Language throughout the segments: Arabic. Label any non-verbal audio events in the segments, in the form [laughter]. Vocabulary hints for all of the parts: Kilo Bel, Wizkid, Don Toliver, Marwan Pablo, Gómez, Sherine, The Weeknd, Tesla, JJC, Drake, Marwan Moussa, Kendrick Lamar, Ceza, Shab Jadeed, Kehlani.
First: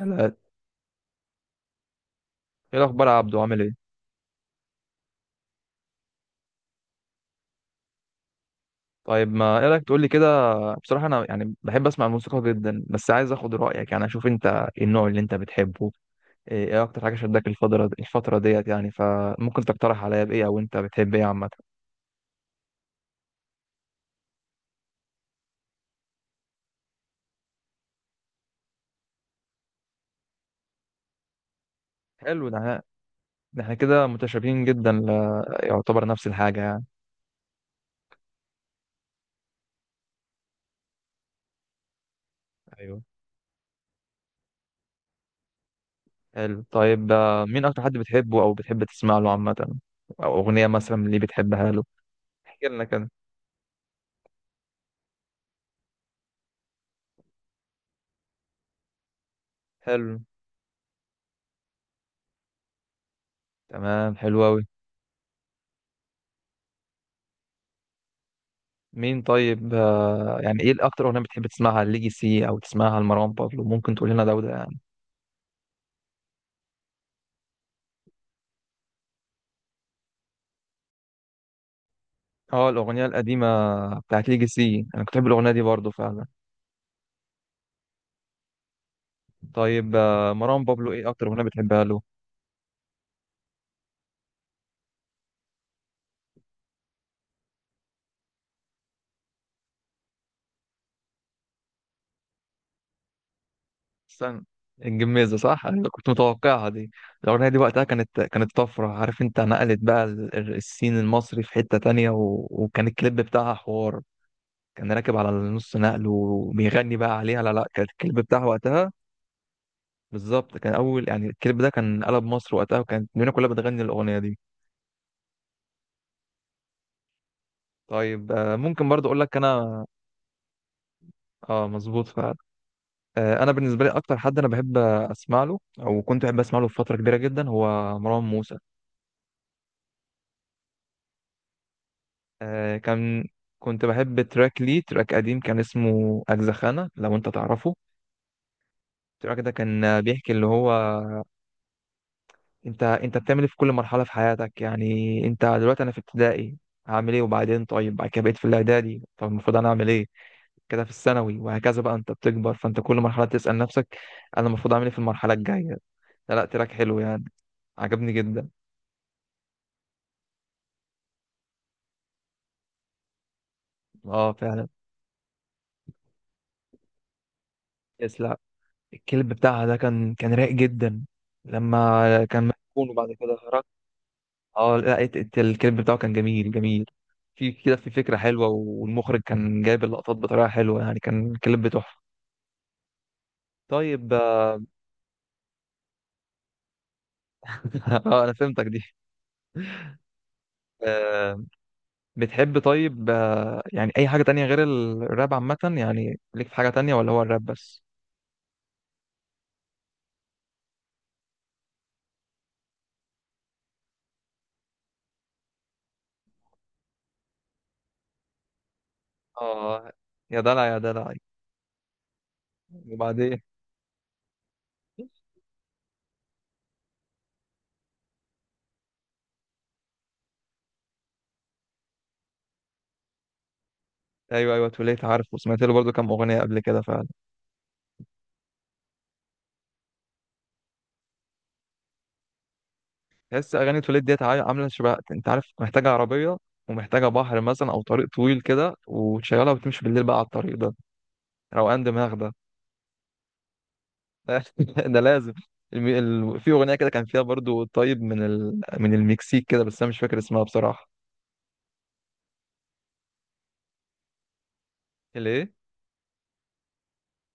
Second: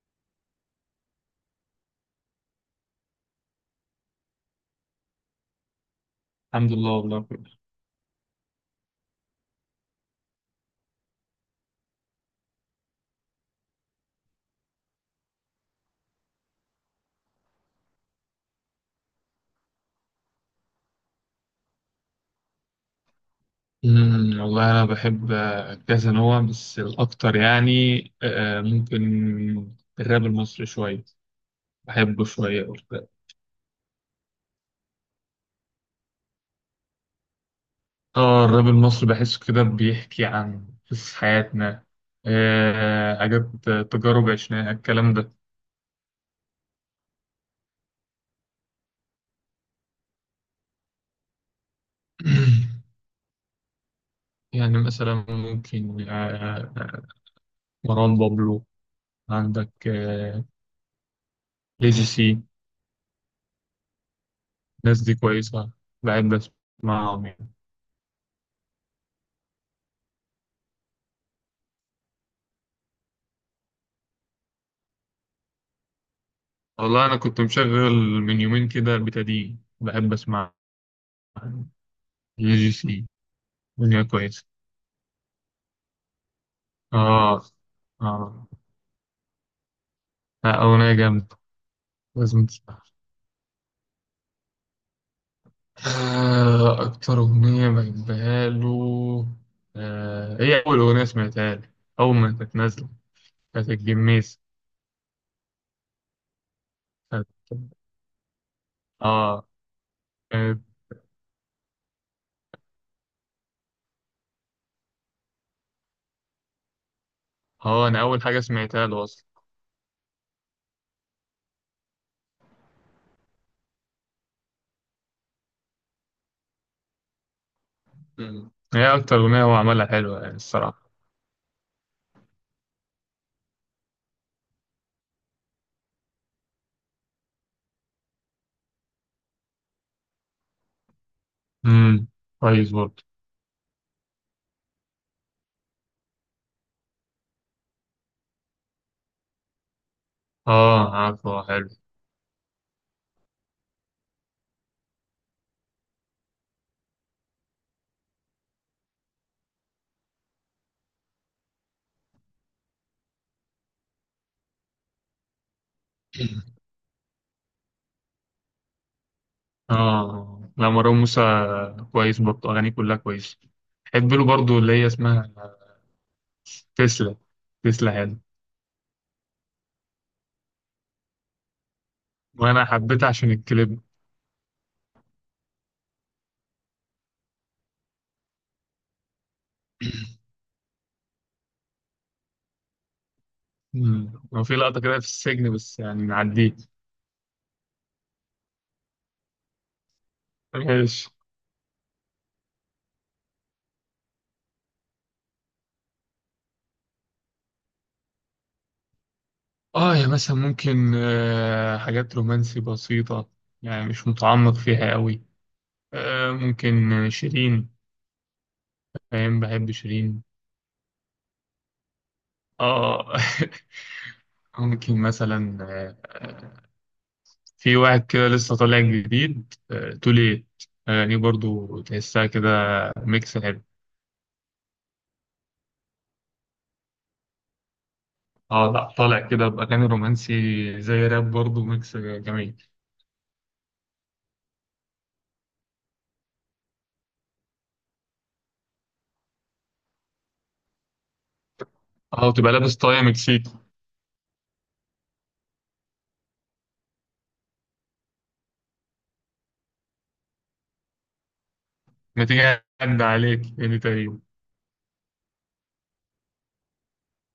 لا. ايه الاخبار يا عبدو؟ عامل ايه؟ الحمد لله. والله كله. طيب ما ايه رايك تقول لي كده. بصراحه انا يعني بحب اسمع الموسيقى جدا، بس عايز اخد رايك يعني اشوف انت إيه النوع اللي انت بتحبه. ايه إيه اكتر حاجه شدك الفتره ديت؟ يعني فممكن تقترح عليا بايه، او انت بتحب ايه عامه؟ والله أنا بحب، كذا نوع، بس الأكتر يعني، ممكن الراب المصري شوية. بحبه حلو. ده شوية احنا ده إحنا كده متشابهين جدا ل... يعتبر نفس الحاجه يعني. اه، الراب المصري بحسه كده بيحكي عن قصص حياتنا، ايوه. حاجات، تجارب عشناها الكلام ده. حلو. طيب مين اكتر حد بتحبه او بتحب تسمع له عامه، او اغنيه مثلا اللي بتحبها له؟ احكي لنا [clears throat] كده. يعني مثلا ممكن، آه، مروان بابلو، عندك، حلو. ليجيسي. تمام، حلو قوي. الناس دي كويسة، بحب أسمعهم يعني. مين طيب يعني ايه الاكتر اغنيه بتحب تسمعها ليجاسي، او تسمعها لمروان بابلو؟ ممكن تقول لنا ده وده يعني. والله أنا كنت مشغل من يومين كده البتادين، بحب أسمع جي اه، جي الاغنيه سي. القديمه أغنية بتاعت كويسة. ليجاسي انا كنت بحب الاغنيه دي برضو فعلا. آه. آه. طيب لا، مروان بابلو أغنية ايه اكتر جامدة، اغنيه بتحبها له؟ لازم تسمعها. أكتر أغنية بحبها له، هي أول أغنية سمعتها لي أول ما كانت نازلة، كانت الجميز. استنى، الجميزه صح، انا كنت متوقعها دي. كانت. الاغنيه دي وقتها كانت طفره، عارف انت آه. نقلت بقى كانت. السين المصري في حته تانية و... وكان الكليب بتاعها حوار. كان راكب على النص نقل وبيغني بقى عليها. لا لا، كان أنا الكليب أول حاجة بتاعها سمعتها وقتها له أصلا. بالظبط كان اول، يعني الكليب ده كان قلب مصر وقتها، وكانت الدنيا كلها بتغني الاغنيه دي. طيب مم. ممكن هي برضو أكتر اقول لك أغنية هو انا. عملها، حلوة يعني الصراحة. اه مظبوط فعلا. انا بالنسبه لي اكتر حد انا بحب اسمع له، او كنت بحب اسمع له في فتره كبيره جدا، هو مروان موسى. امم كويس آه، برضه. كان كنت بحب تراك ليه، تراك قديم كان اسمه اجزخانه لو انت تعرفه. التراك ده كان بيحكي اللي هو آه، عارفه، حلو. انت بتعمل ايه في كل مرحله في حياتك، يعني انت دلوقتي انا في ابتدائي هعمل ايه، وبعدين طيب بعد كده بقيت في الاعدادي طب المفروض انا اعمل ايه، كده في الثانوي وهكذا بقى انت بتكبر، فانت كل مرحله تسال نفسك انا المفروض اعمل ايه في المرحله الجايه. لا لا تراك حلو يعني، عجبني جدا. اه، لا، مروان موسى كويس برضه، اغانيه كلها كويسه. بحب له اه برضه فعلا. اللي هي اسمها تسلا. تسلا حلو. يس لا. الكلب بتاعها ده كان رايق جدا، لما كان وانا مدفون حبيتها وبعد عشان كده خرج. الكليب. اه لا، الكليب بتاعه كان جميل جميل، في كده في فكرة حلوة، والمخرج كان جايب اللقطات بطريقة حلوة، يعني كان الكليب تحفة. طيب مم. هو في اه. لقطه كده في السجن بس يعني نعديه. [laughs] انا فهمتك دي. ماشي. آه بتحب طيب آه، يعني اي حاجة تانية غير الراب عامة، يعني ليك في حاجة تانية ولا هو الراب بس؟ اه، يا مثلا ممكن حاجات رومانسي بسيطه، يعني مش متعمق فيها قوي. ممكن شيرين، فاهم، بحب اه، شيرين. يا دلع يا دلع. اه. وبعدين. [laughs] ممكن مثلا، آه، في واحد كده لسه طالع جديد، توليت. أغانيه برضو تحسها كده ميكس حلو. ايوه ايوه، توليت عارف وسمعت له برضه كام اغنية قبل كده. اه، لا طالع كده بأغاني رومانسي زي راب برضو، ميكس جميل. تحس اغاني توليد ديت عامله شبه، انت عارف، محتاجه عربيه ومحتاجه بحر مثلا، او طريق طويل كده، وتشغلها وتمشي بالليل بقى على الطريق ده، روقان دماغ اه، ده. وتبقى لابس طاية مكسيكي. [laughs] ده لازم. الم... في اغنيه كده كان فيها برضو طيب من ال... من المكسيك كده، بس انا مش فاكر اسمها بصراحه. ما تيجي أعدي عليك، هي دي تقريبا. ليه.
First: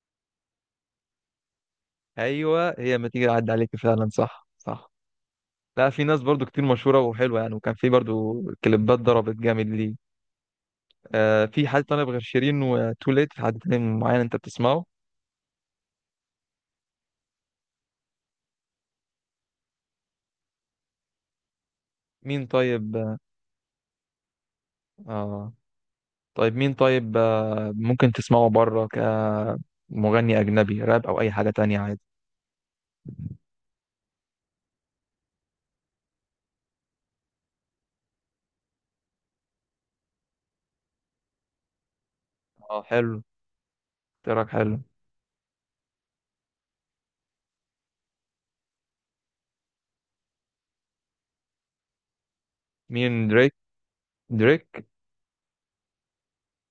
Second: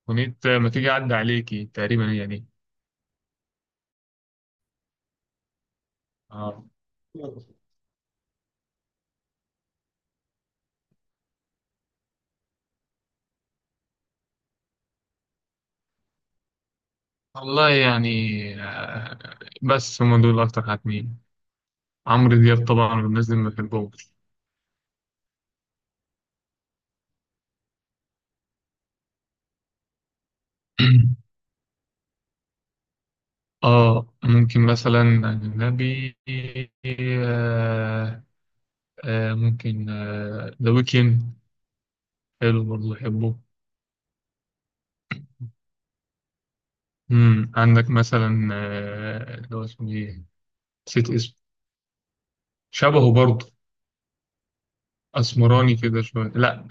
أغنية ما تيجي أعدي عليكي، تقريبا هي دي. ايوه، هي ما تيجي اعدي عليك فعلا، صح صح. لا، في ناس برضو كتير اه، مشهوره وحلوه يعني، وكان في برضو كليبات ضربت جامد ليه. آه في حد طالب غير شيرين وتوليت، في حد تاني معين انت بتسمعه؟ والله يعني، آه، بس هم دول أكتر حاجتين. عمرو مين دياب طيب. طبعا، والناس دي ما بحبهمش. اه. طيب مين طيب ممكن تسمعه بره كمغني أجنبي، راب أو أي [clears throat] حاجة تانية عادي؟ اه، ممكن مثلا أجنبي، آه ممكن ذا ويكند، حلو اه برضه، حلو، بحبه. تراك حلو. مم. عندك مثلا، اللي هو اسمه ايه؟ نسيت اسمه. شبهه مين، برضه، دريك؟ دريك. أسمراني كده شوية. لا.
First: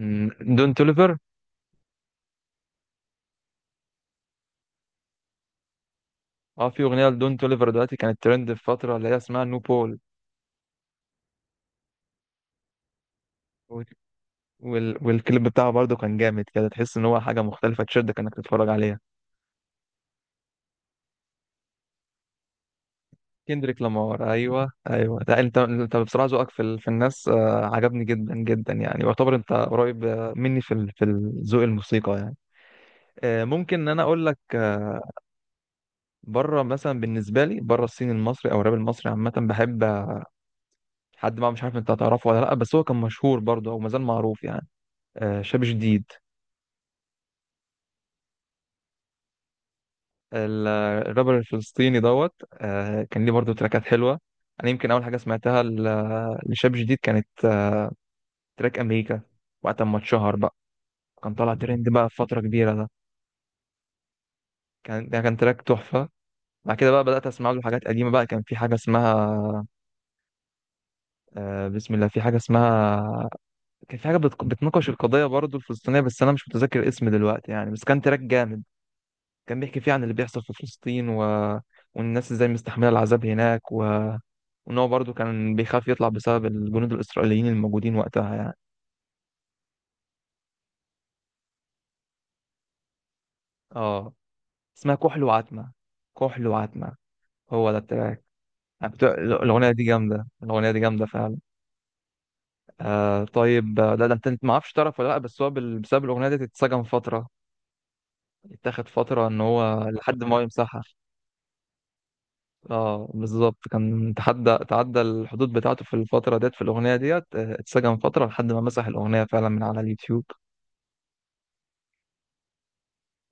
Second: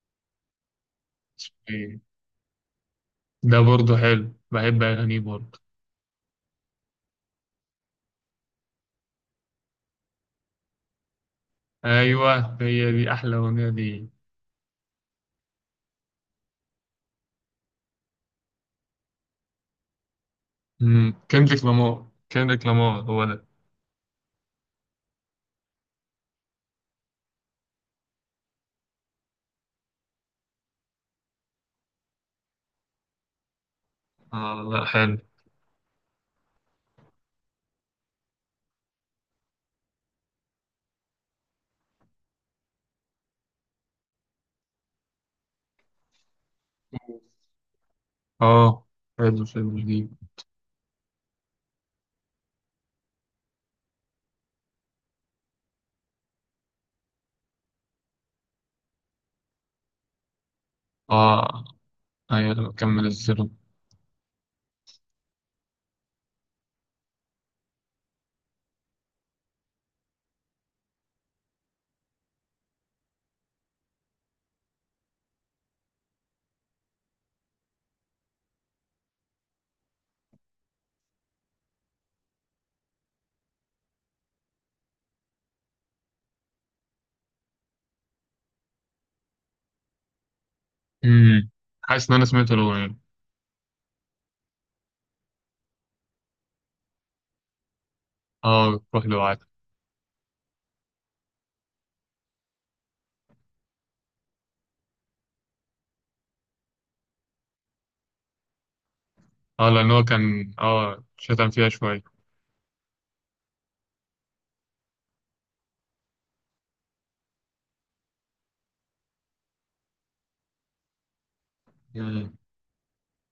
دون توليفر. اسمه ايه؟ ده برضه حلو، بحب أغانيه برضه. اه، في أغنية لدون توليفر دلوقتي كانت ترند في فترة اللي هي اسمها نو بول. أيوه، هي دي أحلى أغنية دي. والكليب بتاعه برضه كان جامد كده، تحس إن هو حاجة مختلفة تشدك إنك تتفرج عليها. مم. كندريك لامار. كندريك لامار هو ده. كندريك لامار، أيوه أيوه. لا، أنت بصراحة ذوقك في ال... في الناس عجبني جدا جدا، يعني يعتبر أنت قريب مني في ال... في الذوق الموسيقى يعني. ممكن انا اقول لك آه، لا، حلو. بره مثلا. بالنسبه لي بره الصين المصري او الراب المصري عامه بحب حد بقى، مش عارف انت هتعرفه ولا لا، بس هو كان مشهور برضه او مازال معروف يعني. شاب جديد، اه، حلو، فيلم جديد. ال- الرابر الفلسطيني دوت. كان ليه برضه تراكات حلوه. انا يمكن اول حاجه سمعتها لشاب جديد كانت تراك امريكا، وقت ما اتشهر بقى كان طالع اه، ترند بقى في فتره ايوه لما كبيره ده، كمل الزيرو. كان ده كان تراك تحفه. بعد كده بقى بدات اسمع له حاجات قديمه بقى، كان في حاجه اسمها بسم الله، في حاجه اسمها كان في حاجة بتناقش القضية برضه الفلسطينية، بس أنا مش متذكر الاسم دلوقتي يعني، بس كان تراك جامد، كان بيحكي فيه عن اللي بيحصل في فلسطين و... والناس ازاي مستحملة العذاب هناك و... وإن هو برضه كان بيخاف يطلع بسبب الجنود الإسرائيليين الموجودين وقتها يعني. امم حاسس ان انا سمعت الاغنيه. اه اسمها كحل وعتمة، كحل وعتمة، هو ده التراك. اه، أنا كنت- روح لوعدك. الأغنية دي جامدة، الأغنية دي جامدة فعلا. آه طيب لا ده أنت ما اعرفش تعرف ولا لأ، بس هو بسبب الأغنية دي اتسجن فترة، اتاخد فترة إن اه، هو لان هو لحد ما هو كان يمسحها. شتم فيها شويه. اه بالظبط، كان تحدى تعدى الحدود بتاعته في الفترة ديت في الأغنية ديت، اتسجن فترة لحد ما مسح الأغنية فعلا من على اليوتيوب. مم.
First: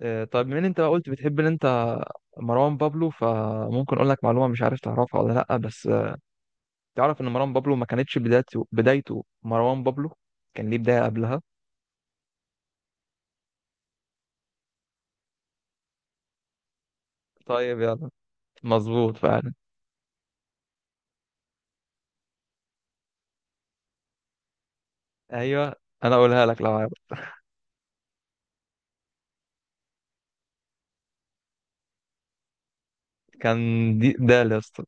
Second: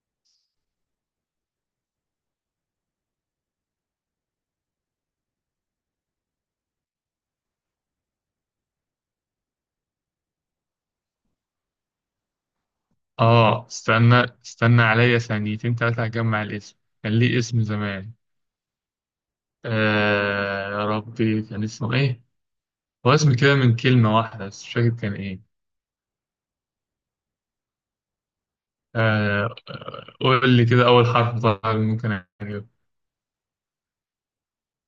طيب من انت قلت بتحب انت مروان بابلو، فممكن اقول لك معلومة مش عارف تعرفها ولا لأ بس تعرف ان مروان بابلو ما كانتش بدايته مروان بابلو، كان ليه بداية قبلها. اه، استنى، استنى عليا ثانيتين تلاته هجمع الاسم. كان ليه اسم طيب يلا. زمان. مظبوط فعلا. آه يا ربي، كان اسمه ايه؟ هو اسم كده من كلمه واحده بس، مش فاكر كان ايه. ايوه انا اقولها لك لو عارف. آه. قول لي كده اول حرف، طبعا ممكن اجيبه. كان دي ده يا اسطى.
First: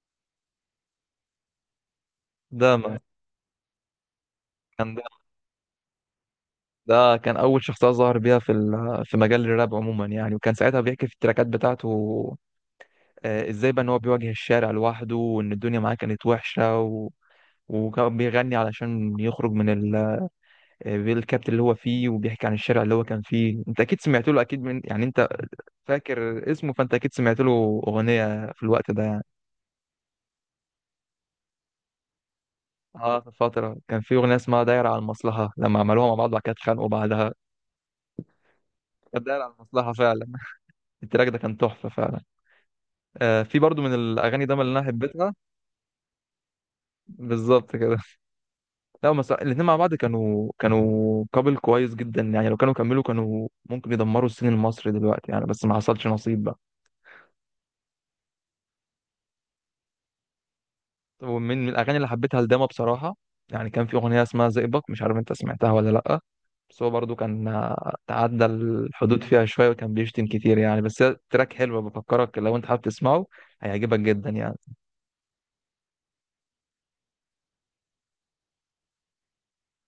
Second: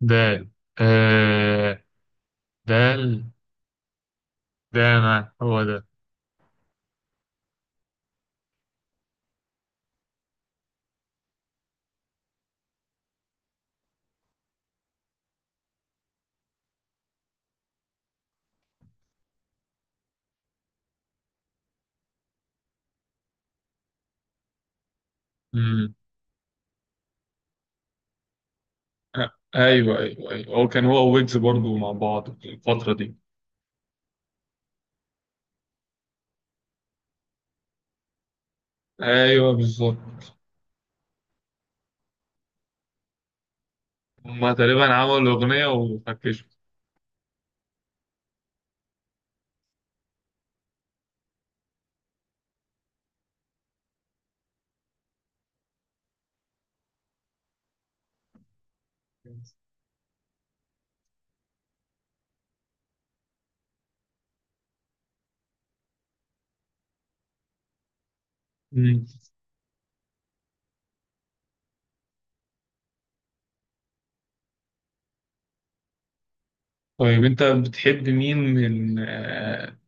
دال. آه. ده ما دال. كان داما هو. ده كان أول شخصية ظهر بيها في ال- في مجال الراب عموما يعني، وكان ساعتها بيحكي في التراكات بتاعته إزاي بقى إن هو بيواجه الشارع لوحده، وإن الدنيا معاه كانت وحشة و... وكان بيغني علشان يخرج من ال... الكابت اللي هو فيه، وبيحكي عن الشارع اللي هو كان فيه. أنت أكيد سمعت له، أكيد من يعني أنت ده فاكر اسمه، فأنت أكيد سمعت له أغنية في الوقت ده يعني. ايوه ايوه ايوه، هو كان هو ويجز برضو مع بعض في الفترة دي. اه، في فترة كان في أغنية اسمها دايرة على المصلحة لما عملوها مع بعض، وبعد كده اتخانقوا بعدها. كانت دايرة على ايوه المصلحة فعلا، بالظبط، التراك ده كان تحفة فعلا. في برضو من الاغاني هما دايما اللي انا تقريبا عملوا حبيتها. اغنية وفكشوا. بالظبط كده. لا هم الاثنين مع بعض كانوا كابل كويس جدا يعني، لو كانوا كملوا كانوا ممكن يدمروا السين المصري دلوقتي يعني، بس ما حصلش نصيب بقى. طب ومن الاغاني اللي حبيتها لداما بصراحه، يعني كان في اغنيه اسمها زئبق مش عارف انت سمعتها ولا لا، بس هو برضو كان تعدى مم. الحدود فيها شويه، وكان بيشتم كتير يعني، بس هي تراك حلو بفكرك لو انت حابب تسمعه، هيعجبك جدا يعني. طيب انت بتحب مين من آه،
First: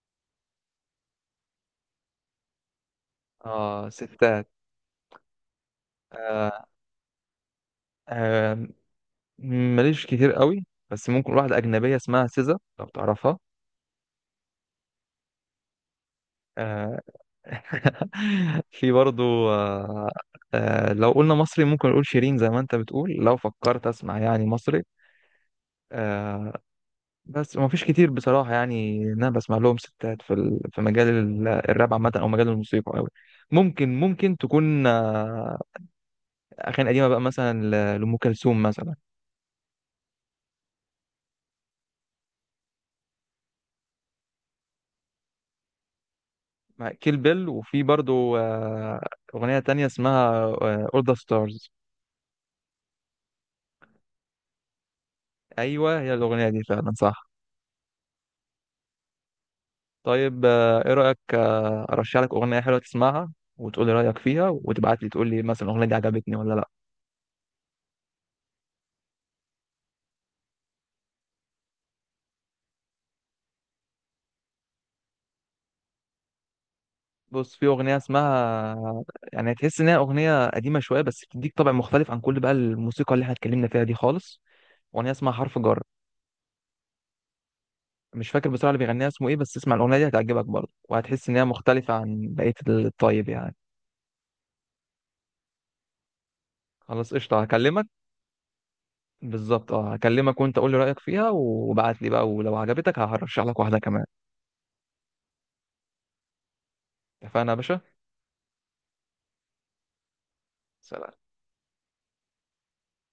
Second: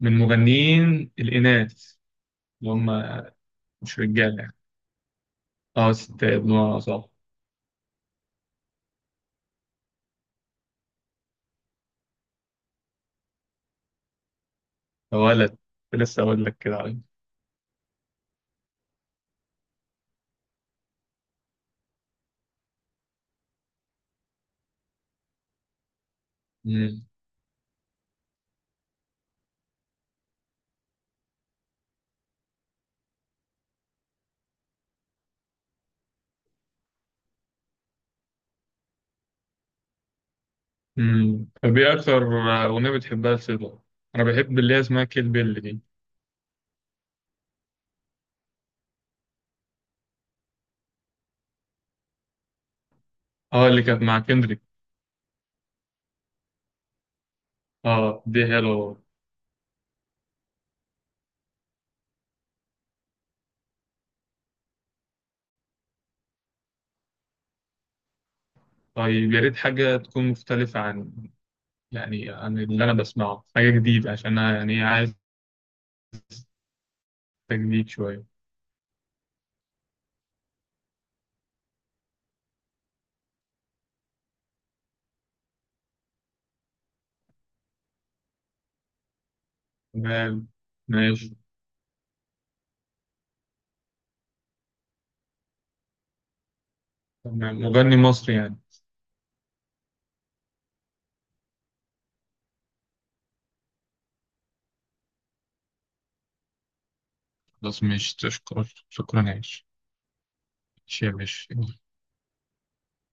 من مغنيين الاناث، اللي هم اه مش رجاله ستات. يعني؟ اه، ستات آه. بمعنى صح. آه. ماليش كتير قوي، بس ممكن واحدة أجنبية اسمها سيزا لو تعرفها. ولد. لسه اقول لك كده عليه. آه، [laughs] في برضو لو قلنا مصري ممكن نقول شيرين، زي ما انت بتقول لو فكرت اسمع يعني مصري. آه، مم. بس ما فيش كتير بصراحة، يعني إن انا بسمع لهم ستات في ال- في مجال ال- الراب عامة او مجال الموسيقى قوي. ممكن تكون اغاني قديمة بقى مثلا لأم كلثوم مثلا. مم. طب ايه اكتر اغنيه بتحبها لسيدو؟ انا بحب اللي هي اسمها كيل بيل دي. مع كيل بيل، وفي برضو أغنية تانية اسمها أول ذا ستارز. اه، اللي كانت مع كندريك. ايوه هي الاغنيه دي فعلا صح. اه، دي حلوه. طيب ايه رايك ارشح لك اغنيه حلوه تسمعها وتقول لي رايك فيها، وتبعت لي تقول لي مثلا الاغنيه دي عجبتني ولا لا. طيب يا ريت حاجة تكون مختلفة، عن يعني عن اللي أنا بسمعه، حاجة جديدة عشان أنا يعني إيه عايز بص في تجديد اغنيه شوية. اسمها، يعني تحس ان هي اغنيه قديمه شويه، بس بتديك طابع مختلف عن كل بقى الموسيقى اللي احنا اتكلمنا فيها دي خالص. اغنيه اسمها حرف جر، مش فاكر بصراحه اللي بيغنيها اسمه ايه، بس اسمع الاغنيه دي هتعجبك تمام، برضه، وهتحس ماشي. ان هي مختلفه عن بقيه الطيب يعني. خلاص قشطه، تمام، هكلمك. مغني مصري يعني. بالظبط، اه هكلمك وانت قول لي رايك فيها وبعت لي بقى، ولو عجبتك هرشح لك واحده كمان. اتفقنا يا باشا. خلاص ماشي، تشكر، شكرا عايش. ماشي يا سلام. باشا.